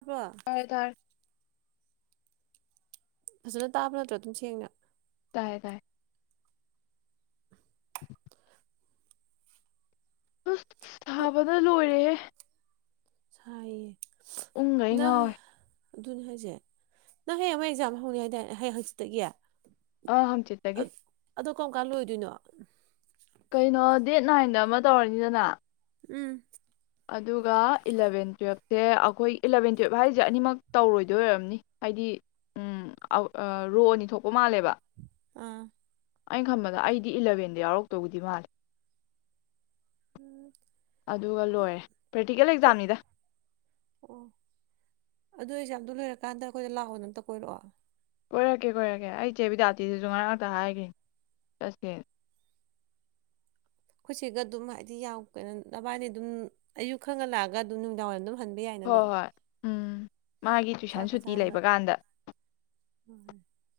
ꯇꯥꯕ꯭ꯔꯣ ꯐꯔꯗꯔ ꯐꯖꯅ ꯇꯥꯕ ꯅꯠꯇ꯭ꯔꯣ ꯑꯗꯨꯝ ꯁꯦꯡꯅ ꯀꯥꯏ ꯀꯥꯏ ꯁꯥꯥꯕꯗ ꯂꯣꯏꯔꯦꯦ ꯁꯥꯏꯌꯦ ꯎꯪꯗ ꯑꯩ ꯉꯥꯎꯋꯦ ꯅꯪ ꯑꯗꯨꯅꯦ ꯍꯥꯏꯁꯦ ꯅꯪ ꯍꯌꯦꯡ ꯑꯦꯛꯖꯥꯝ ꯍꯧꯅꯤ ꯍꯥꯏꯗꯤ ꯍꯌꯦꯡ ꯍꯪꯆꯛꯇꯒꯤ ꯑ ꯍ ꯆꯤꯠꯇꯒꯤꯦ ꯑꯗꯣ ꯀꯔꯝ ꯀꯥꯟ ꯂꯣꯏꯗꯣꯏꯅꯣ ꯀꯩꯅꯣ ꯗꯦꯠ ꯅꯥꯏꯟꯗ ꯑꯃ ꯇꯧꯔꯅꯤꯗꯅ ꯎꯝ ꯑꯗꯨꯒ ꯏꯂꯚꯦꯟ ꯇꯨꯌꯦꯜꯞꯁꯦ ꯑꯩꯈꯣꯏ ꯏꯂꯚꯦꯟ ꯇꯨꯌꯦꯜꯞ ꯍꯥꯏꯁꯦ ꯑꯅꯤꯃꯛ ꯇꯧꯔꯣꯏꯗꯣꯏꯝꯅꯤ ꯍꯥꯏꯗꯤ ꯔꯣ ꯑꯅꯤ ꯊꯣꯛꯄ ꯃꯥꯜꯂꯦꯕ ꯑꯥ ꯑꯩꯅ ꯈꯟꯕꯗ ꯑꯩꯗꯤ ꯏꯂꯚꯦꯟꯗ ꯌꯥꯎꯔꯛꯇꯕꯨꯗꯤ ꯃꯥꯂꯦ ꯎꯝ ꯑꯗꯨꯒ ꯂꯣꯏꯔꯦ ꯄ꯭ꯔꯦꯛꯇꯤꯀꯦꯜ ꯐꯣꯔꯠ ꯑꯦꯛꯖꯥꯝꯅꯤꯗ ꯑꯣ ꯑꯗꯨ ꯑꯦꯛꯖꯥꯝꯗꯨ ꯂꯣꯏꯔꯀꯥꯟꯗ ꯑꯩꯈꯣꯏꯗ ꯂꯥꯛꯑꯣꯗ ꯑꯝꯇ ꯀꯣꯏꯔꯛꯑꯣ ꯀꯣꯏꯔꯛꯀꯦ ꯀꯣꯏꯔꯛꯀꯦ ꯑꯩ ꯏꯆꯦꯕꯤꯗꯥꯇꯤꯗꯨꯁꯨ ꯉꯔꯥꯡꯇ ꯍꯥꯏꯒꯦ ꯆꯠꯀꯦ ꯑꯩꯈꯣꯏꯠꯁꯤꯒ ꯑꯗꯨꯝ ꯍꯥꯏꯗꯤ ꯌꯥꯎ ꯀꯩꯅꯣ ꯅꯕꯥꯏꯅꯤ ꯑꯗꯨꯝ ꯑꯌꯨꯛ ꯈꯪꯉ ꯂꯥꯛꯑꯒ ꯑꯗꯨꯝ ꯅꯨꯃꯤꯗꯥꯡ ꯋꯥꯏꯝ ꯑꯗꯨꯝ ꯍꯟꯕ ꯌꯥꯏꯅ ꯍꯣꯏ ꯑꯗꯨꯝ ꯍꯣꯏ ꯎꯝ ꯃꯥꯒꯤ ꯇꯨꯏꯁꯟ ꯆꯥꯛꯀ ꯁꯨꯇꯤ ꯆꯥꯔꯒ ꯂꯩꯕ ꯀꯥꯟꯗ ꯍ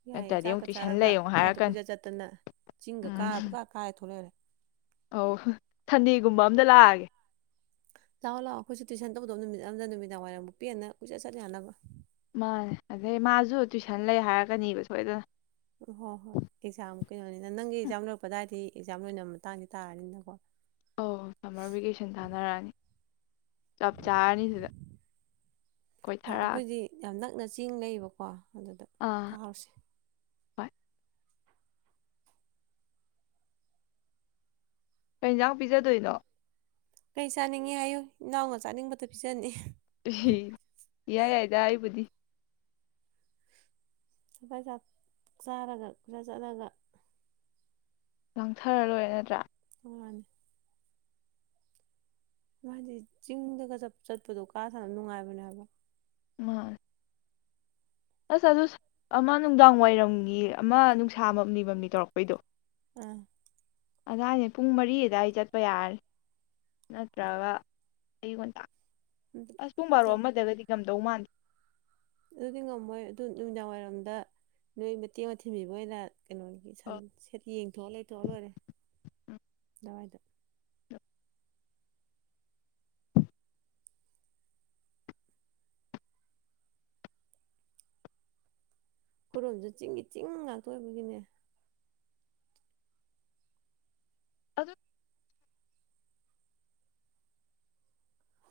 ꯌꯥꯏꯑꯦ ꯅꯠꯇ꯭ꯔꯗꯤ ꯑꯃꯨꯛ ꯆꯥꯛꯀ ꯇꯨꯏꯁꯟ ꯆꯥꯔꯒ ꯂꯩꯌꯣ ꯁ꯭ꯋꯥꯏꯗ ꯍꯥꯏꯔꯛꯀꯅꯤ ꯀꯨꯏꯆꯠ ꯆꯠꯇꯅ ꯆꯤꯡꯒ ꯀꯥꯔ ꯎꯝ ꯀꯥ ꯀꯥꯔꯦ ꯊꯣꯛꯂꯛꯔꯦ ꯑꯧ ꯊꯟꯗꯤꯒꯨꯝꯕ ꯑꯝꯇ ꯂꯥꯛꯑꯒꯦ ꯂꯥꯛꯑꯣ ꯂꯥꯛꯑꯣ ꯑꯩꯈꯣꯏꯁꯨ ꯇꯨꯏꯁꯟ ꯇꯧꯗꯕ ꯅꯨꯃꯤꯠ ꯑꯃꯝꯗ ꯅꯨꯃꯤꯗꯥꯡ ꯋꯥꯏꯔꯝꯨꯛ ꯄꯦꯟꯅ ꯀꯨꯏꯠ ꯆꯠꯂ ꯌꯥꯅꯕ ꯃꯥꯅꯦ ꯑꯗꯩ ꯃꯥꯁꯨ ꯇꯨꯏꯁꯟ ꯂꯩ ꯍꯥꯏꯔꯛꯀꯅꯦꯕ ꯁꯣꯏꯗꯅ ꯎꯝ ꯍꯣꯏ ꯍꯣꯏ ꯑꯦꯛꯖꯥꯝ ꯀꯩꯅꯣꯅꯤꯅ ꯅꯪꯒꯤ ꯑꯦꯛꯖꯥꯝ ꯂꯧꯣꯏꯔꯛꯄꯗꯥꯏꯗꯤ ꯑꯦꯛꯖꯥꯝ ꯂꯣꯏꯅꯕ ꯃꯇꯥꯡꯗꯤ ꯇꯥꯔꯅꯤꯅꯀꯣ ꯑ ꯁꯝꯃꯔ ꯚꯦꯀꯦꯁꯟ ꯊꯥꯅꯔꯛꯑꯅꯤ ꯆꯞ ꯆꯥꯔꯅꯤ ꯁꯤꯗ [unintelligible] ꯆꯤꯡ ꯂꯩꯕꯀꯣ ꯑꯗꯨꯗ ꯑꯥ ꯀꯥꯔꯁꯦ ꯍꯣꯏ ꯀꯩ ꯌꯦꯟꯁꯥꯡ ꯄꯤꯖꯗꯣꯏꯅꯣ ꯀꯩ ꯆꯥꯅꯤꯡꯉꯤ ꯍꯥꯏꯌꯨ ꯏꯅꯥꯎꯅ ꯆꯥꯅꯤꯡꯕꯗꯣ ꯄꯤꯖꯅꯤ ꯎ ꯌꯥꯏ ꯌꯥꯏꯗ ꯑꯩꯕꯨꯗꯤ ꯁꯐ ꯆꯥꯔꯒ ꯈꯔ ꯆꯠꯂꯒ ꯂꯪꯊꯔ ꯂꯣꯏꯔ ꯅꯠꯇ꯭ꯔꯥ ꯍꯅꯤ ꯃꯥꯗꯤ ꯆꯤꯡꯗꯒ ꯆꯠꯄꯗꯣ ꯀꯥ ꯊꯕ ꯅꯨꯡꯉꯥꯏꯕꯅꯦꯕ ꯃꯥ ꯑꯁ ꯑꯗꯨ ꯑꯃ ꯅꯨꯡꯗꯥꯡ ꯋꯥꯏꯔꯝꯒꯤ ꯑꯃ ꯅꯨꯡꯁꯥ ꯑꯃꯝ ꯅꯤ ꯃꯝꯅꯤ ꯇꯧꯔꯛꯄꯩꯗꯣ ꯑ ꯑꯗꯨꯗꯥꯏꯗ ꯄꯨꯡ ꯃꯔꯤꯗꯋꯥ ꯑꯩ ꯆꯠꯄ ꯌꯥꯔꯦ ꯅꯠꯇ꯭ꯔꯒ ꯑꯩꯌ ꯉꯨꯣꯟꯇꯥ ꯑꯁꯁꯨꯨ ꯃꯥꯔ ꯅꯠ ꯑꯃꯗꯕꯗꯤ ꯗꯧꯃꯥꯟ ꯑꯗꯨꯗꯤ ꯉꯝꯃꯣꯏ ꯑꯗꯨ ꯅꯨꯃꯤꯗꯥꯡ ꯋꯥꯏꯔꯝꯗ ꯅꯣꯏ ꯃꯇꯦꯛ ꯑꯃ ꯊꯤꯟꯕꯤꯕ ꯑꯣꯏꯅ ꯀꯩꯅꯣꯒꯤ ꯁꯟ ꯍꯣꯏ ꯁꯦꯠ ꯌꯦꯡꯊꯣꯛꯑ ꯂꯩꯊꯣꯛꯑ ꯂꯣꯏꯔꯦ ꯎꯝ ꯑꯗꯨꯋꯥꯏꯗꯣ ꯈꯨꯔꯣꯝꯁꯨ ꯆꯤꯡꯒꯤ ꯆꯤꯡ ꯉꯥꯛꯇꯣꯛꯏꯕꯒꯤꯅꯦ ꯑꯗꯨ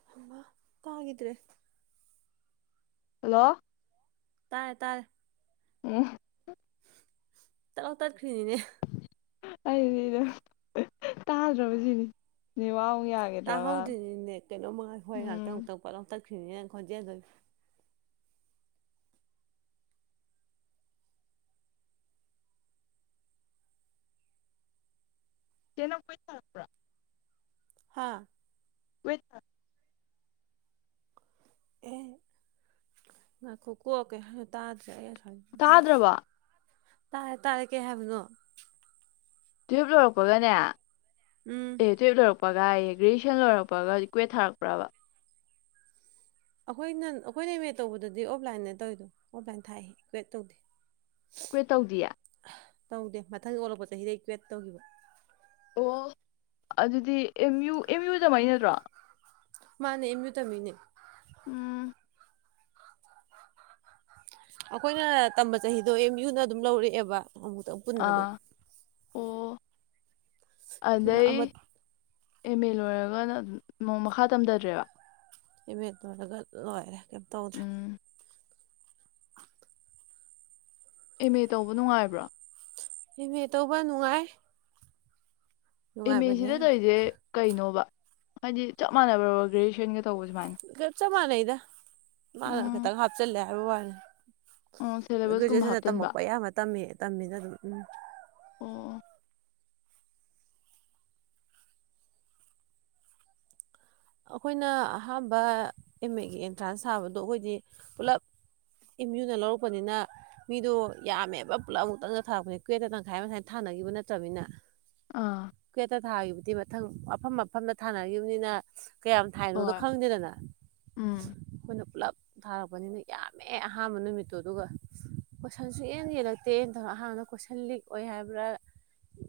ꯍꯝꯕ ꯀꯒꯗ꯭ꯔꯦ ꯍꯜꯂꯣ ꯇꯥꯏ ꯇꯥꯏ ꯎꯝ ꯇ ꯈꯅꯤꯅꯦ ꯑꯩꯗꯤ ꯇꯥꯗ꯭ꯔꯕꯁꯤꯅꯤ ꯅꯦꯋꯥꯛ ꯌꯥꯈꯤꯗ꯭ꯔꯕ ꯇꯥꯍꯧꯗ꯭ꯅꯤꯅꯦ ꯀꯩꯅꯣꯃ ꯍꯣꯏ ꯉꯥꯛꯇ ꯎꯝ ꯉꯥꯛꯇꯪ ꯄꯣꯠꯎ ꯈ ꯈꯗꯤꯒ ꯀꯩꯅ ꯀ ꯊꯔꯛꯄ꯭ꯔ ꯍꯥꯥ ꯑꯣꯏꯋꯣꯏꯊ ꯑꯦ ꯉꯈꯣ ꯀꯣ ꯀ ꯇꯥꯖ ꯇꯥꯗ꯭ꯔꯕ ꯇꯥꯔ ꯇꯥꯔꯦ ꯀꯦ ꯍꯥꯏꯕꯅꯣ ꯇꯨ ꯑꯦꯐ ꯂꯧꯔꯛꯄꯒꯅꯦ ꯎꯝ ꯑꯦ ꯇꯨꯑꯪꯐ ꯂꯣꯏꯔꯛ ꯄꯒꯥꯏꯌꯦ ꯒ꯭ꯔꯦꯖꯨꯌꯦꯁꯟꯣꯏꯔꯛꯄꯒ ꯏ ꯀ꯭ꯋꯦꯠ ꯊꯥꯔꯛꯄ꯭ꯔꯕ ꯑꯩꯈꯣꯏꯅ ꯑꯩꯈꯣꯏꯅ ꯏꯃꯦ ꯇꯧꯕꯗꯗꯤ ꯑꯣꯐꯂꯥꯏꯟꯗ ꯇꯧꯋꯔꯤꯗꯣ ꯑꯣꯐꯂꯥꯏꯟ ꯊꯥꯛ ꯀ꯭ꯋꯦ ꯇꯧꯗꯦ ꯀꯣꯏ ꯇꯧꯗꯤꯌꯦ ꯇꯧꯗꯦ ꯃꯊꯪ ꯑꯣꯜꯂꯛꯄ ꯆꯍꯤꯗ ꯀ꯭ꯋꯦꯠ ꯇꯧꯈꯤꯕ ꯑꯣ ꯑꯗꯨꯗꯤ ꯑꯦꯝ ꯌꯨ ꯑꯦꯝ ꯌꯨꯗꯃꯥꯏꯅ ꯅꯠꯇ꯭ꯔꯣ ꯃꯥꯅꯦ ꯏꯃꯤꯌꯨ ꯇꯃꯤꯅꯦ ꯎꯝ ꯑꯩꯈꯣꯏꯅ ꯇꯝꯕ ꯆꯍꯤꯗꯣ ꯑꯦꯝ ꯌꯨꯅ ꯑꯗꯨꯝ ꯂꯧꯔꯛꯑꯦꯕ ꯑꯗꯕꯨꯗ ꯅ ꯑꯗꯨ ꯑꯥ ꯑꯣ ꯑꯗꯩ ꯑꯃ ꯑꯦꯝ ꯑꯦ ꯂꯣꯏꯔꯒ ꯅꯣꯡ ꯃꯈꯥ ꯇꯝꯊꯗ꯭ꯔꯦꯕ ꯏꯚ ꯇꯔꯒ ꯂꯣꯏꯔꯦ ꯀꯩꯝ ꯇꯧꯗ꯭ꯔꯦ ꯎꯝ ꯑꯦꯝ ꯑꯦ ꯇꯧꯕ ꯅꯨꯡꯉꯥꯏꯕ꯭ꯔꯥ ꯑꯥꯝꯃꯦ ꯇꯧꯕ ꯅꯨꯡꯉꯥꯏ ꯏꯃꯦ ꯅꯨꯡꯉꯥꯏꯕꯅꯦ ꯁꯤꯗ ꯇꯧꯔꯤꯁꯦ ꯀꯩꯅꯣꯕ ꯍꯥꯏꯗꯤ ꯆꯞ ꯃꯥꯟꯅ ꯇꯧ ꯏ ꯁꯨꯝꯃꯥꯏꯅ ꯆꯞꯃ ꯅꯩꯗ ꯃꯥꯈꯤꯇꯒ ꯍꯥꯞꯆꯜꯂꯦ ꯑꯣ [unintelligible] ꯁꯦꯂꯦꯕꯁꯀꯨꯝꯕ ꯒ꯭ꯔꯦꯖꯨꯑꯦꯁꯟꯗ ꯍꯥꯞꯆꯟꯕ ꯇꯝꯃꯛꯄ ꯑꯌꯥꯝꯕ ꯇꯝꯃꯤ ꯇꯝꯃꯤꯅ ꯑꯗꯨꯝ ꯎꯝ ꯑꯣ ꯑꯩꯈꯣꯏꯅ ꯑꯍꯥꯟꯕ ꯑꯦꯝ ꯑꯦꯒꯤ ꯑꯦꯟꯇ꯭ꯔꯥꯟꯁ ꯊꯥꯕꯗꯣ ꯑꯩꯈꯣꯏꯗꯤ ꯄꯨꯂꯞ ꯑꯦꯝ ꯌꯨꯅ ꯂꯧꯔꯛꯄꯅꯤꯅ ꯃꯤꯗꯣ ꯌꯥꯝꯃꯦꯕ ꯄꯨꯂꯞ ꯑꯃꯨꯛꯇꯪꯗ ꯊꯥꯔꯛꯄꯅꯤ ꯀꯨꯋꯦꯠꯇ ꯇꯪꯈꯥꯏ ꯃꯈꯁꯥꯏ ꯊꯥꯅꯈꯤꯕ ꯅꯠꯇ꯭ꯔꯅꯤꯅ ꯑꯥ ꯀ꯭ꯋꯤꯠꯇ ꯊꯥꯈꯤꯕꯗꯤ ꯃꯊꯪ ꯃꯐꯝ ꯃꯐꯝꯗ ꯊꯥꯅꯈꯤꯕꯅꯤꯅ ꯀꯌꯥꯝ ꯊꯥꯏꯅꯣꯗꯣ ꯍꯣꯏ ꯈꯪꯗꯦꯗꯅ ꯎꯝ ꯑꯩꯈꯣꯏꯅ ꯄꯨꯂꯞ ꯊꯥꯔꯛꯄꯅꯤꯅ ꯌꯥꯝꯃꯦ ꯑꯍꯥꯟꯕ ꯅꯨꯃꯤꯠꯇꯣ ꯑꯗꯨꯒ ꯀꯣꯏꯁꯟꯁꯨ ꯍꯦꯟꯅ ꯌꯦꯜꯂꯛꯇꯦꯅꯧ ꯑꯍꯥꯟꯕꯅ ꯀꯣꯏꯁꯟ ꯂꯤꯛ ꯑꯣꯏ ꯍꯥꯏꯕ꯭ꯔꯥ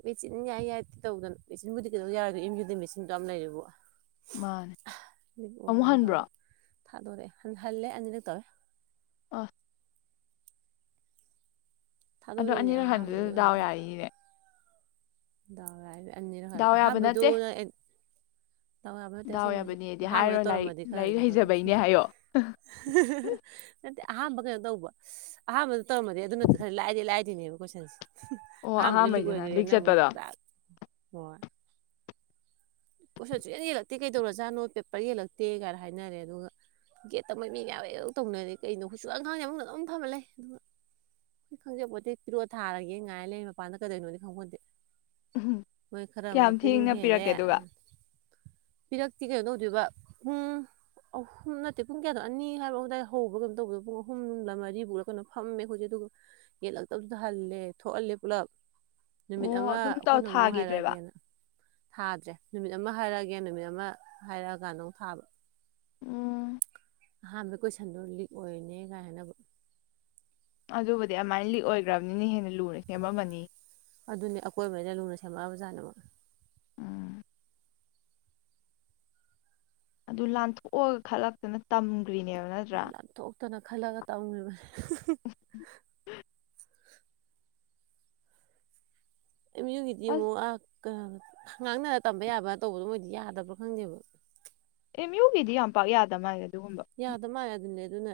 ꯃꯦꯆꯤꯟ ꯌꯥꯏ ꯌꯥꯏꯗꯦ ꯇꯧꯗꯅ ꯃꯦꯆꯤꯟꯕꯨꯗꯤ ꯀꯩꯗꯧ ꯌꯥꯔꯣꯏꯗ ꯏꯦꯝ ꯌꯨꯗꯤ ꯃꯦꯆꯤꯟꯗꯣ ꯌꯥꯝ ꯂꯩꯔꯤꯕꯣ ꯃꯥꯅꯦ ꯑꯃꯨꯛ ꯍꯟꯕ꯭ꯔꯣ ꯇꯧꯔ ꯊꯥꯗꯣꯔꯛꯑꯦ ꯍ ꯍꯜꯂꯦ ꯑꯅꯤꯔꯛ ꯇꯧꯋꯦ ꯑꯣꯐ ꯑꯗꯣ ꯊꯥꯗꯣꯔꯛꯏꯅꯦ ꯑꯅꯤꯔꯛ ꯑꯍꯥꯟꯕꯩꯗꯣ ꯍꯟꯗꯨꯗꯁꯨꯗꯥꯎ ꯌꯥꯔꯤꯅꯦ ꯗꯔ ꯍꯥꯏꯕ ꯑꯅꯤꯔꯛ ꯍꯜꯂꯦ ꯗꯥꯎ ꯌꯥꯕ ꯅꯠꯇꯦ ꯑꯍꯟꯕꯩꯗꯨꯅ ꯇꯧꯕ ꯅꯠꯇꯦ ꯗꯥꯎ ꯑꯁꯦꯡꯕꯩꯁꯨ ꯌꯥꯕꯅꯦꯗꯤ ꯍꯥꯏꯔꯣ ꯑꯍꯥꯟꯕꯗ ꯂꯥꯏꯔꯤꯛ ꯇꯧꯔꯝꯃꯗꯤ ꯈꯔꯗꯤ ꯂꯥꯏꯔꯤꯛ ꯀꯩꯅꯣ ꯇꯧꯗꯦ ꯍꯩꯖꯕꯩꯅꯦ ꯍꯥꯏꯌꯣ ꯅꯠꯇꯦ ꯑꯍꯥꯟꯕ ꯀꯩꯅꯣ ꯇꯧꯕ ꯑꯍꯥꯟꯕꯗ ꯇꯧꯔꯝꯃꯗꯤꯦ ꯑꯗꯨꯅꯗꯤ ꯈꯔ ꯂꯥꯏꯗꯤ ꯂꯥꯏꯗꯣꯏꯅꯦꯕ ꯀꯣꯏꯁꯟꯁꯦ ꯑꯣ ꯑꯍꯥꯟꯕꯗ ꯑꯍꯥꯥꯟꯕꯩꯒꯤꯅ ꯂꯤꯛ ꯆꯠꯄꯗꯣ [unintelligible] ꯍ ꯀꯣꯏꯁꯟꯁꯨ ꯍꯟ ꯌꯦꯛꯂꯛꯇꯦ ꯀꯩꯗꯧꯔꯖꯥꯅꯣ ꯄꯦꯄꯔ ꯌꯦꯛꯂꯛꯇꯦ ꯀꯥꯏꯅ ꯍꯥꯏꯅꯔꯦ ꯑꯗꯨꯒ ꯒꯦꯠꯇ ꯃꯩ ꯃꯤ ꯃꯌꯥꯝ ꯍ ꯇꯧꯅꯔꯦ ꯀꯩꯅꯣ ꯍꯨꯠꯁꯨ ꯀꯥꯡꯈꯥꯡꯁꯦ ꯑꯃꯨꯛꯅ ꯑꯗꯨꯝ ꯊꯃ ꯂꯩ ꯑꯗꯨꯒ ꯑꯩ ꯈꯪꯖꯄꯣꯠꯇꯦ ꯄꯤꯔꯣꯠ ꯊꯥꯔꯒꯦ ꯉꯥꯏꯔ ꯂꯩ ꯃꯄꯥꯟꯗ ꯀꯩꯗꯣꯏꯅꯣꯅꯦ ꯈꯪꯕꯣꯟꯗꯦ ꯃꯣꯏ ꯈꯔ ꯑꯃ ꯀꯌꯥꯝ ꯄꯨꯡ ꯊꯦꯡꯅ ꯍꯦꯜꯂꯦ ꯄꯤꯔꯛꯀꯦ ꯑꯗꯨꯒ ꯄꯤꯔꯛꯇꯤ ꯀꯩꯅꯣ ꯇꯧꯗꯣꯏꯕ ꯄꯨꯡ ꯑꯍꯨꯝ ꯅꯠꯇꯦ ꯄꯨꯡ ꯀꯌꯥꯗꯣ ꯑꯅꯤ ꯍꯥꯏꯕ ꯑꯗꯨꯗꯥꯏ ꯍꯧꯕ꯭ꯔꯥ ꯀꯩꯅꯣ ꯇꯧꯕꯗꯣ ꯄꯨꯡ ꯑꯍꯨꯝꯂ ꯃꯔꯤꯕꯐꯔꯥ ꯀꯩꯅꯣ ꯐꯝꯃꯦ ꯑꯩꯖꯤꯛ ꯑꯗꯨꯒ ꯌꯦꯠꯂꯛꯇꯕꯁꯨꯗ ꯍꯜꯂꯦ ꯊꯣꯛꯍꯜꯂꯦ ꯄꯨꯂꯞ ꯅꯨꯃꯤꯠ ꯑꯣ ꯑꯃ ꯑꯗꯨꯝ ꯇꯧ ꯑꯩꯈꯣꯏꯅ ꯑꯃꯨꯛ ꯊꯥꯈꯤꯗ꯭ꯔꯦꯕ ꯍꯥꯏꯔꯛꯑꯒꯦꯅ ꯍꯖ ꯅꯨꯃꯤꯠ ꯑꯃ ꯍꯥꯏꯔꯛꯑꯒꯦ ꯅꯨꯃꯤꯠ ꯑꯃ ꯍꯥꯏꯔꯛꯑꯀ ꯅꯣꯡ ꯊꯥꯕ ꯎ ꯑꯍꯥꯟꯕ ꯀꯣꯏꯁꯟꯗꯣ ꯂꯤꯛ ꯑꯣꯏꯔꯅꯦ ꯀꯥꯏꯅꯕ ꯑꯗꯨꯕꯨꯗꯤ ꯑꯗꯨꯃꯥꯏꯅ ꯂꯤꯛ ꯑꯣꯏꯈ꯭ꯔꯕꯅꯤꯅ ꯍꯦꯟꯅ ꯂꯨꯅ ꯁꯦꯝꯃꯝꯃꯅꯤ ꯑꯗꯨꯅꯦ ꯑꯀꯣꯏꯕꯉꯩꯅ ꯂꯨꯅ ꯁꯦꯝꯃꯛꯑꯕ ꯖꯥꯠꯅꯕꯃꯛ ꯎꯝ ꯑꯗꯨ ꯂꯥꯟꯊꯣꯛꯑꯒ ꯈꯜꯂꯛꯇꯅ ꯇꯝ ꯀꯔꯤꯅꯦ ꯅꯠꯇ꯭ꯔꯥ ꯈꯂꯒ ꯇꯒꯦ ꯑ ꯑꯁ ꯌꯒꯤꯗꯤꯃꯣ ꯑ ꯈꯉꯥꯡꯅꯅ ꯇꯝꯕ ꯌꯥꯕꯅ ꯇꯧꯕꯗꯣ ꯃꯣꯏꯗꯤ ꯌꯥꯗꯕ꯭ꯔꯣ ꯈꯪꯗꯦꯕ ꯑꯦ ꯃ꯭ꯌꯨꯒꯤꯗꯤ ꯌꯥꯝ ꯄꯥꯛ ꯌꯥꯗꯕ ꯃꯥ ꯍꯥꯏꯒꯗꯤ ꯌꯥꯗꯕ ꯃꯥꯜꯂꯦ ꯑꯗꯨꯝꯅꯦ ꯑꯗꯨꯅ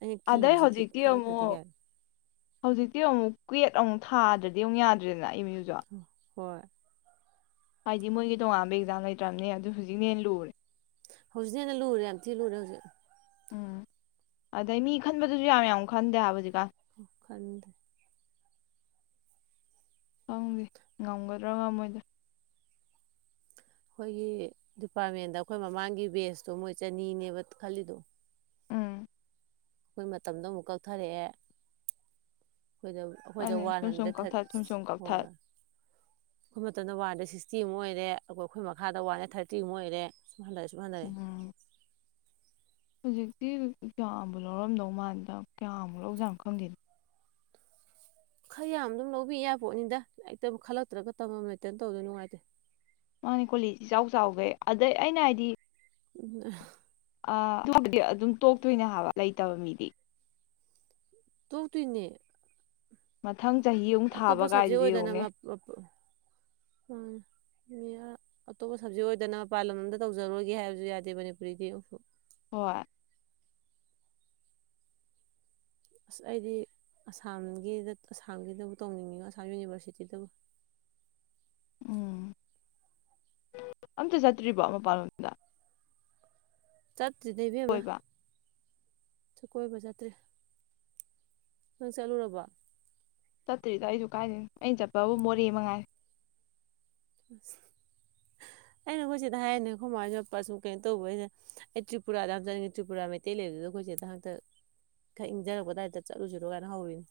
ꯑꯩꯅ ꯑꯗꯩ ꯀꯤꯕꯁꯤꯗꯤ ꯍꯧꯖꯤꯛꯇꯤ ꯈꯜꯂꯛꯇꯗꯤ ꯑꯃꯨꯛ ꯀꯥꯏ ꯍꯧꯖꯤꯛꯇꯤ ꯑꯃꯨꯛ ꯀ꯭ꯋꯦꯠ ꯑꯃꯨꯛ ꯊꯥꯗ꯭ꯔꯗꯤ ꯑꯃꯨꯛ ꯌꯥꯗ꯭ꯔꯦꯅ ꯏꯃꯦꯌꯖ ꯍꯣꯏ ꯍꯥꯏꯗꯤ ꯃꯣꯏꯒꯤ ꯇꯣꯉꯥꯟꯕ ꯑꯦꯛꯖꯥꯝ ꯂꯩꯇ꯭ꯔꯕꯅꯦ ꯑꯗꯨ ꯍꯧꯖꯤꯛꯅ ꯍꯦ ꯂꯨꯔꯦ ꯍꯧꯖꯤꯛꯅ ꯍꯦꯟꯅ ꯂꯨꯔꯦ ꯌꯥꯝ ꯊꯤ ꯂꯨꯔꯦ ꯍꯧꯖꯤꯛ ꯎꯝ ꯑꯗꯩ ꯃꯤ ꯈꯟꯕꯗꯨꯁꯨ ꯌꯥꯝ ꯌꯥꯝ ꯈꯟꯗꯦ ꯍꯥꯏꯕꯖꯤꯛꯀ ꯈꯟꯗ ꯈꯪꯗꯦ ꯉꯝꯒꯗ꯭ꯔꯥ ꯉꯃꯣꯏꯗ ꯑꯩꯈꯣꯏꯒꯤ ꯗꯤꯄꯥꯔꯠꯃꯦꯟꯗ ꯑꯩꯈꯣꯏ ꯃꯃꯥꯡꯒꯤ ꯕꯦꯁꯇꯣ ꯃꯣꯏ ꯆꯅꯤꯅꯦꯕ ꯈꯜꯂꯤꯗꯣ ꯎꯝ ꯑꯩꯈꯣꯏ ꯃꯇꯝꯗꯣ ꯑꯃꯨꯛ ꯀꯛꯊꯔꯛꯑꯦ ꯑꯩꯈꯣꯏꯗ ꯑꯩꯈꯣꯏꯗ ꯑꯗꯨꯅꯦ ꯋꯥꯟ ꯁꯨꯝ ꯁꯨꯝ ꯍꯟꯗ꯭ꯔꯦꯠ ꯊꯥꯔꯇꯤ ꯀꯛꯊꯠ ꯁꯨꯝ ꯁꯨꯝ ꯍꯣꯏ ꯀꯛꯊꯠ ꯑꯩꯈꯣꯏ ꯃꯇꯝꯗ ꯋꯥꯟꯗ ꯁꯤꯛꯁꯇꯤ ꯑꯃꯨ ꯑꯣꯏꯔꯦ ꯑꯩꯣꯏ ꯑꯩꯈꯣꯏ ꯃꯈꯥꯗ ꯋꯥꯟꯗ ꯊꯥꯔꯇꯤ ꯑꯃꯨ ꯑꯣꯏꯔꯦ [unintelligible] ꯎꯝ ꯍꯧꯖꯤꯛꯇꯤ ꯀꯌꯥꯃꯨꯛ ꯂꯧꯔꯝꯗꯧ ꯃꯥꯟꯗ ꯀꯌꯥꯃꯨꯛ ꯂꯧꯖꯥꯅꯣ ꯈꯪꯗꯦꯅ ꯈꯔ ꯌꯥꯝ ꯑꯗꯨꯝ ꯂꯧꯕꯤ ꯌꯥꯔꯄꯣꯠꯅꯤꯗ ꯑꯩꯇ ꯈꯜꯂꯛꯇ꯭ꯔꯒ ꯇꯝꯃꯇ ꯇꯧꯗ ꯅꯨꯡꯉꯥꯏꯇꯦ ꯃꯥꯅꯤ ꯀꯣꯂꯦꯁꯁꯤ ꯏ ꯆꯥꯎ ꯆꯥꯎꯈꯦ ꯑꯗꯩ ꯑꯩꯅ ꯍꯥꯏꯗꯤ ꯑ ꯑꯗꯤ ꯑꯗꯨꯝ ꯇꯣꯛꯇꯣꯏꯅꯦ ꯍꯥꯏꯕ ꯂꯩꯇꯕ ꯃꯤꯗꯤ ꯇꯣꯛꯇꯨꯏꯅꯦ ꯃꯊꯪ ꯆꯍꯤ ꯑꯃꯨꯛ ꯊꯥꯕ ꯀꯥꯏꯗꯨꯗꯤ ꯑꯣꯏꯗꯅ ꯌꯦꯡꯉꯨꯅꯦ ꯑꯇꯣꯞꯄ ꯁꯕꯖꯦꯛ ꯑꯣꯏꯗꯅ ꯃꯄꯥꯜ ꯂꯝ ꯑꯗ ꯇꯧꯖꯔꯣꯏꯒꯦ ꯍꯥꯏꯕꯁꯨ ꯌꯥꯗꯦ ꯃꯅꯤꯄꯨꯔꯤꯗꯤ ꯍꯣꯏ ꯑꯁ ꯑꯩꯗꯤ ꯑꯁꯥꯝꯒꯤꯗ ꯑꯁꯥꯝꯒꯤꯗꯕꯨ ꯇꯧꯅꯤꯡꯉꯤꯉꯣ ꯑꯁꯥꯝ ꯌꯨꯅꯤꯚꯔꯁꯤꯇꯤꯗꯕꯨ ꯎꯝ ꯑꯝꯇ ꯆꯠꯇ꯭ꯔꯤꯕꯣ ꯃꯄꯥꯟꯂꯣꯝꯗ ꯆꯠꯇ꯭ꯔꯤꯗ ꯏꯕꯦꯝꯃꯥ ꯀꯣꯏꯕ ꯀꯣꯏꯕ ꯆꯠꯇ꯭ꯔꯦ ꯅꯪ ꯆꯠꯂꯨꯔꯕꯣ ꯆꯠꯇ꯭ꯔꯤꯗ ꯑꯩꯁꯨ ꯀꯥꯏꯗꯅ ꯑꯩꯅ ꯆꯠꯄꯕꯨ ꯃꯣꯔꯦ ꯃꯉꯥꯏ ꯑꯁ ꯑꯩꯅ ꯑꯩꯈꯣꯏ ꯆꯦꯗ ꯍꯥꯏꯔꯤꯅꯦ ꯈꯃꯥꯡ ꯃꯄ ꯁꯨꯝ ꯀꯩꯅꯣ ꯇꯧꯕꯩꯅ ꯑꯩ ꯇ꯭ꯔꯤꯄꯨꯔꯥꯗ ꯆꯠꯅꯤꯡꯉꯦ ꯇ꯭ꯔꯤꯄꯨꯔꯥ ꯃꯩꯇꯩ ꯂꯩꯕꯗꯨꯗ ꯑꯩꯈꯣꯏ ꯁꯤꯗ ꯍꯟꯛꯇ ꯈꯛ ꯏꯪꯖꯔꯛꯄꯗꯥꯏꯗ ꯆꯠꯂꯨꯁꯤꯅꯣ ꯀꯥꯏꯅ ꯍꯧꯔꯤꯅꯤ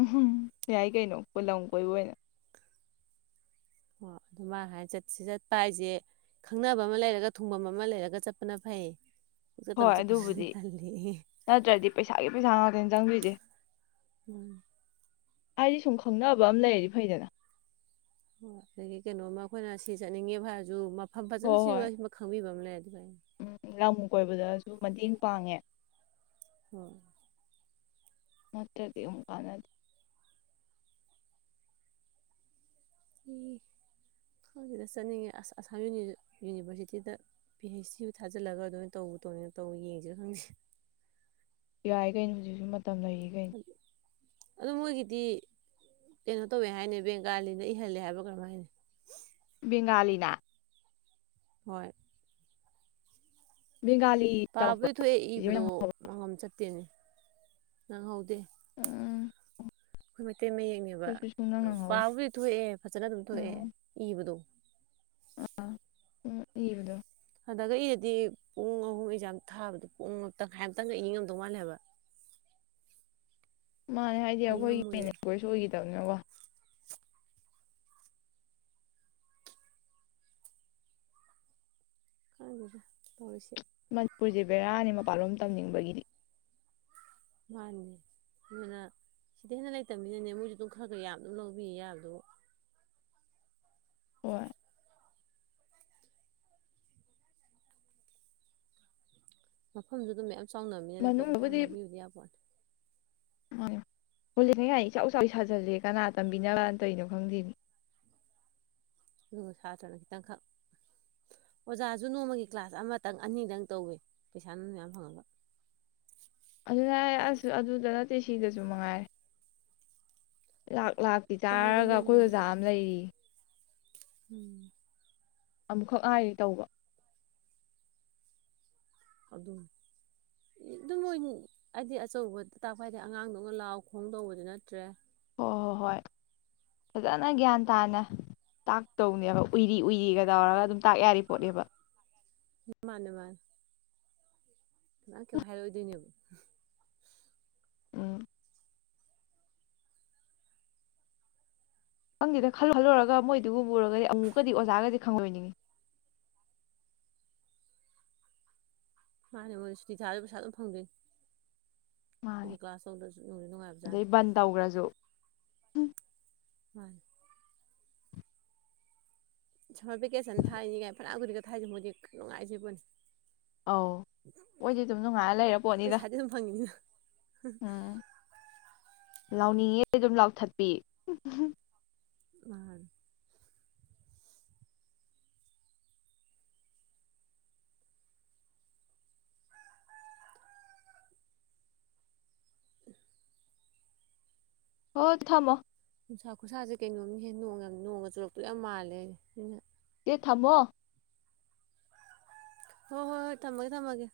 ꯎꯝꯝ ꯌꯥꯏ ꯀꯩꯅꯣ ꯂꯝ ꯀꯣꯏꯕ ꯑꯣꯏꯅ ꯑꯣ ꯑꯗꯨ ꯃꯥ ꯍꯥꯏꯅ ꯆꯠꯁꯤ ꯆꯠꯄ ꯍꯥꯏꯁꯦ ꯈꯪꯅꯕ ꯑꯃ ꯂꯩꯔꯒ ꯊꯨꯡꯐꯝ ꯑꯃ ꯂꯩꯔꯒ ꯆꯠꯄꯅ ꯐꯩ ꯄꯨꯡꯆꯠꯇ ꯍꯣꯏ ꯑꯃ ꯆꯠꯄꯗꯨꯗꯤ ꯑꯗꯨꯕꯨꯗꯤ ꯇꯜꯂꯤ ꯅꯠꯇ꯭ꯔꯗꯤ ꯄꯩꯁꯥꯒꯤ ꯄꯩꯁꯥ ꯉꯥꯛꯇꯅꯤ ꯆꯪꯕꯤꯁꯦ [inaudible] ꯍꯥꯏꯗꯤ ꯁꯨꯝ ꯈꯪꯅꯕ ꯑꯃ ꯂꯩꯔꯗꯤ ꯐꯩꯗꯅ ꯑꯣ ꯑꯗꯒꯤ ꯀꯩꯅꯣꯝꯃ ꯑꯩꯈꯣꯏꯅ ꯁꯤ ꯆꯠꯅꯤꯡꯉꯦ ꯍꯥꯏꯔꯁꯨ ꯃꯐꯝ ꯐꯖꯅ ꯍꯣꯏ ꯁꯤ ꯍꯣꯏ ꯁꯤ ꯈꯪꯕꯤꯕ ꯑꯃ ꯂꯩ ꯎꯝ ꯂꯝ ꯀꯣꯏꯕꯗ ꯃꯇꯦꯡ ꯄꯥꯡꯉꯦ [inaudible] ꯃꯠꯇꯗꯔ ꯑꯃꯨꯛ ꯀꯥꯅꯗꯦ ꯁꯤꯗ ꯆꯠꯅꯤꯡꯉꯤ ꯑꯁꯥꯝ ꯌꯨꯅꯤꯚꯔꯁꯤꯇꯤꯗ ꯄꯤ ꯍꯩꯆ ꯁꯤꯕꯨ ꯊꯥꯖꯤꯜꯂꯒ ꯑꯗꯨꯃꯅ ꯇꯧꯕ ꯇꯧꯅꯤꯅ ꯇꯧꯕ ꯌꯦꯡꯁꯤ ꯈꯪꯁꯤꯦ ꯌꯥꯏ ꯀꯩꯅꯣ ꯍꯧꯖꯤꯛꯁꯨ ꯃꯇꯝ ꯂꯩꯔꯤꯈꯩꯅꯤ ꯑꯗꯨ ꯃꯣꯏꯒꯤꯗꯤ ꯀꯩꯅꯣ ꯇꯧꯋꯦ ꯍꯥꯏꯅꯤ ꯕꯦꯡ ꯀꯥꯜꯂꯤꯅ ꯏꯍꯜꯂꯦ ꯍꯥꯏꯕ ꯀꯔꯝꯥꯏꯅꯤ ꯉꯂꯤꯅꯥ ꯍꯣꯏ ꯕꯦꯡꯒꯥꯂꯤ ꯇꯝꯃꯛꯄ꯭ꯔꯣ ꯄꯥꯕꯗꯤ ꯊꯣꯛꯑꯦ ꯏꯕꯗꯣ ꯃꯉꯝ ꯆꯠ ꯑꯗꯨꯅꯦ ꯅꯪꯍꯥꯎꯗꯦ ꯎꯝ ꯑꯩꯈꯣꯏ ꯃꯩꯇꯩ ꯃꯌꯦꯛꯅꯦꯕ ꯑꯩꯈꯣꯏꯁꯨ ꯁꯨꯡꯅꯪ ꯅꯪꯍꯧꯗꯦ ꯄꯥꯕꯨꯗꯤ ꯊꯣꯛꯑꯦ ꯐꯖꯅ ꯑꯗꯨꯝ ꯊꯣꯛꯑꯦ ꯏꯕꯗꯣ ꯑ ꯎ ꯏꯔꯗꯣ ꯍꯟꯗꯛ ꯏꯗꯗꯤ ꯄꯨꯡ ꯑꯍꯨꯝ ꯑꯦꯛꯖꯥꯝ ꯊꯥꯕꯗ ꯄꯨꯡ ꯑꯃꯛꯇꯪ ꯍꯥꯏꯝꯇꯪꯒ ꯏꯅꯤꯡꯉꯝꯗꯧ ꯃꯥꯜꯂꯦꯕ ꯃꯥꯅꯦ ꯍꯥꯏꯗꯤ ꯑꯩꯈꯣꯏꯒꯤ ꯃꯦꯅꯦꯣꯏꯁꯨ ꯑꯣꯏꯈꯤꯗꯕꯅꯀꯣ ꯀ ꯇꯁꯦ ꯃꯅꯤꯄꯨꯔꯁꯦ ꯕꯦꯔꯥꯅꯤ ꯃꯄꯥꯟꯂꯣꯝ ꯇꯝꯅꯤꯡꯕꯒꯤꯗꯤ ꯃꯥꯅꯦ ꯑꯗꯨꯅ ꯁꯤꯗ ꯍꯦꯟꯅ ꯂꯩꯇꯕꯅꯤꯅꯅꯦ ꯃꯣꯏꯁꯨ ꯑꯗꯨꯝ ꯈꯔ ꯈꯔ ꯌꯥꯝ ꯑꯗꯨꯝ ꯂꯧꯕꯤꯌꯦ ꯌꯥꯕꯗꯣ ꯍꯣꯏ ꯃꯐꯝꯗꯨꯗ ꯃꯌꯥꯝ ꯆꯥꯎꯅꯕꯅꯤꯅ ꯀꯣꯠꯇꯣ ꯐꯌꯥꯝ ꯂꯧꯕꯤꯌꯨꯗꯤ ꯌꯥꯕꯣꯟꯅꯦ ꯍꯣꯂꯉ ꯌꯥ ꯏꯆꯥꯎꯆꯥꯎ ꯁꯥꯖꯜꯂꯦ ꯀꯅꯥ ꯇꯝꯕꯤꯅꯕꯅ ꯇꯩꯅꯣ ꯈꯪꯗꯦ ꯑꯗꯨꯒ ꯁꯥꯇ꯭ꯔꯅ ꯈꯤꯇꯪꯈꯛ ꯑꯣꯖꯥꯁꯨ ꯅꯣꯡꯃꯒꯤ ꯀ꯭ꯂꯥꯁ ꯑꯃꯇꯪ ꯑꯅꯤꯗꯪ ꯇꯧꯋꯦ ꯄꯩꯁꯥ ꯅꯨꯡ ꯌꯥꯝ ꯐꯪꯉꯕ ꯑꯗꯨꯅꯦ ꯑ ꯑꯗꯨꯗ ꯅꯠꯇꯦ ꯁꯤꯗꯁꯨ ꯃꯉꯥꯏꯔꯦ ꯂ ꯂꯥꯛꯇꯤ ꯇꯧꯋꯦꯀꯣ ꯆꯥꯔꯒ ꯑꯩꯈꯣꯏ ꯅꯣꯡꯃꯒꯤ ꯑꯣꯖꯥ ꯑꯃ ꯂꯩꯔꯤ ꯎꯝ ꯑꯃꯨꯛꯈꯛ ꯍꯥꯏꯔꯤꯦ ꯇꯧꯕ ꯑꯗꯨꯝ ꯑꯗꯨꯝ ꯃꯣꯏ ꯍꯥꯏꯗꯤ ꯑꯆꯧꯕꯗ ꯇꯥꯛꯄ ꯍꯥꯏꯗꯤ ꯑꯉꯥꯡꯗꯧꯅ ꯂꯥꯎ ꯈꯣꯡ ꯇꯧꯕꯗꯤ ꯅꯠꯇ꯭ꯔꯦ ꯑꯣꯣꯏ ꯍꯣꯏ ꯍꯣꯏ ꯐꯖꯅ ꯒ꯭ꯌꯥꯟ ꯇꯥꯅ ꯇꯥꯛꯇꯧꯅꯦꯕ ꯎꯏꯔꯤ ꯎꯏꯔꯤꯒ ꯇꯧꯔꯒ ꯑꯗꯨꯝ ꯇꯥꯛ ꯌꯥꯔꯤ ꯄꯣꯠꯅꯦꯕ ꯃꯥꯅꯦ ꯃꯥ ꯃꯥ ꯀꯣ ꯍꯥꯏꯦꯣꯏꯗꯣꯏꯅꯦꯕꯨ ꯎꯝ ꯈꯪꯗꯤꯅ ꯈꯜꯂꯨ ꯈꯜꯂꯨꯔꯒ ꯃꯣꯏꯗꯨꯒ ꯎꯔꯒꯗꯤ ꯑꯃꯨꯛꯀꯗꯤ ꯑꯣꯖꯥꯒꯗꯤ ꯈꯪꯍꯣꯏꯅꯤꯡꯉꯤ ꯃꯥꯅꯦ ꯃꯣꯏ ꯁꯨꯇꯤ ꯊꯥꯁꯨ ꯄꯩꯁꯥ ꯑꯗꯨꯝ ꯐꯪꯗꯦ ꯃꯥꯅꯦ ꯅꯨꯡꯉꯥꯏꯕꯖꯥꯠꯅꯤ ꯑꯗꯩ ꯕꯟ ꯇꯧꯈ꯭ꯔꯁꯨ ꯎꯝ [unintelligible] ꯁꯃꯔ ꯚꯦꯀꯦꯁꯟ ꯊꯥꯏꯅꯤꯉꯥꯏ ꯐꯅ ꯀꯨꯔꯤꯒ ꯊꯥꯏꯁꯦ ꯍꯧꯖꯤꯛ ꯅꯨꯡꯉꯥꯏꯁꯤꯕꯅꯤ ꯑꯧ ꯍꯣꯏꯗꯤ ꯑꯗꯨꯝ ꯅꯨꯡꯉꯥꯏꯔ ꯂꯩꯔ ꯄꯣꯠꯅꯤꯗ ꯄꯩꯁꯥꯗꯤ ꯑꯗꯨꯝ ꯐꯪꯉꯤꯅꯤꯅ ꯎꯝ ꯂꯥꯎꯅꯤꯡꯉꯦ ꯑꯗꯨꯝ ꯂꯥꯎꯊꯠꯄꯤ ꯎꯝ ꯍꯣ ꯊꯃꯣ ꯅꯨꯡꯁꯥ ꯈꯨꯁꯥ ꯁꯦ ꯀꯦꯏꯅꯣꯝ ꯅꯤꯍꯦ ꯅꯣꯡ ꯅꯣꯡ ꯒꯥ ꯆꯨꯔꯥꯛ ꯇꯣꯏ ꯌꯥꯝ ꯃꯥꯅꯂꯤ ꯍꯦ꯫ ꯆꯦ ꯊꯥꯝꯃꯣ ꯍꯣꯏ ꯍꯣꯏ ꯍꯣꯏ ꯊꯝꯃꯒꯦ ꯊꯝꯃꯒꯦ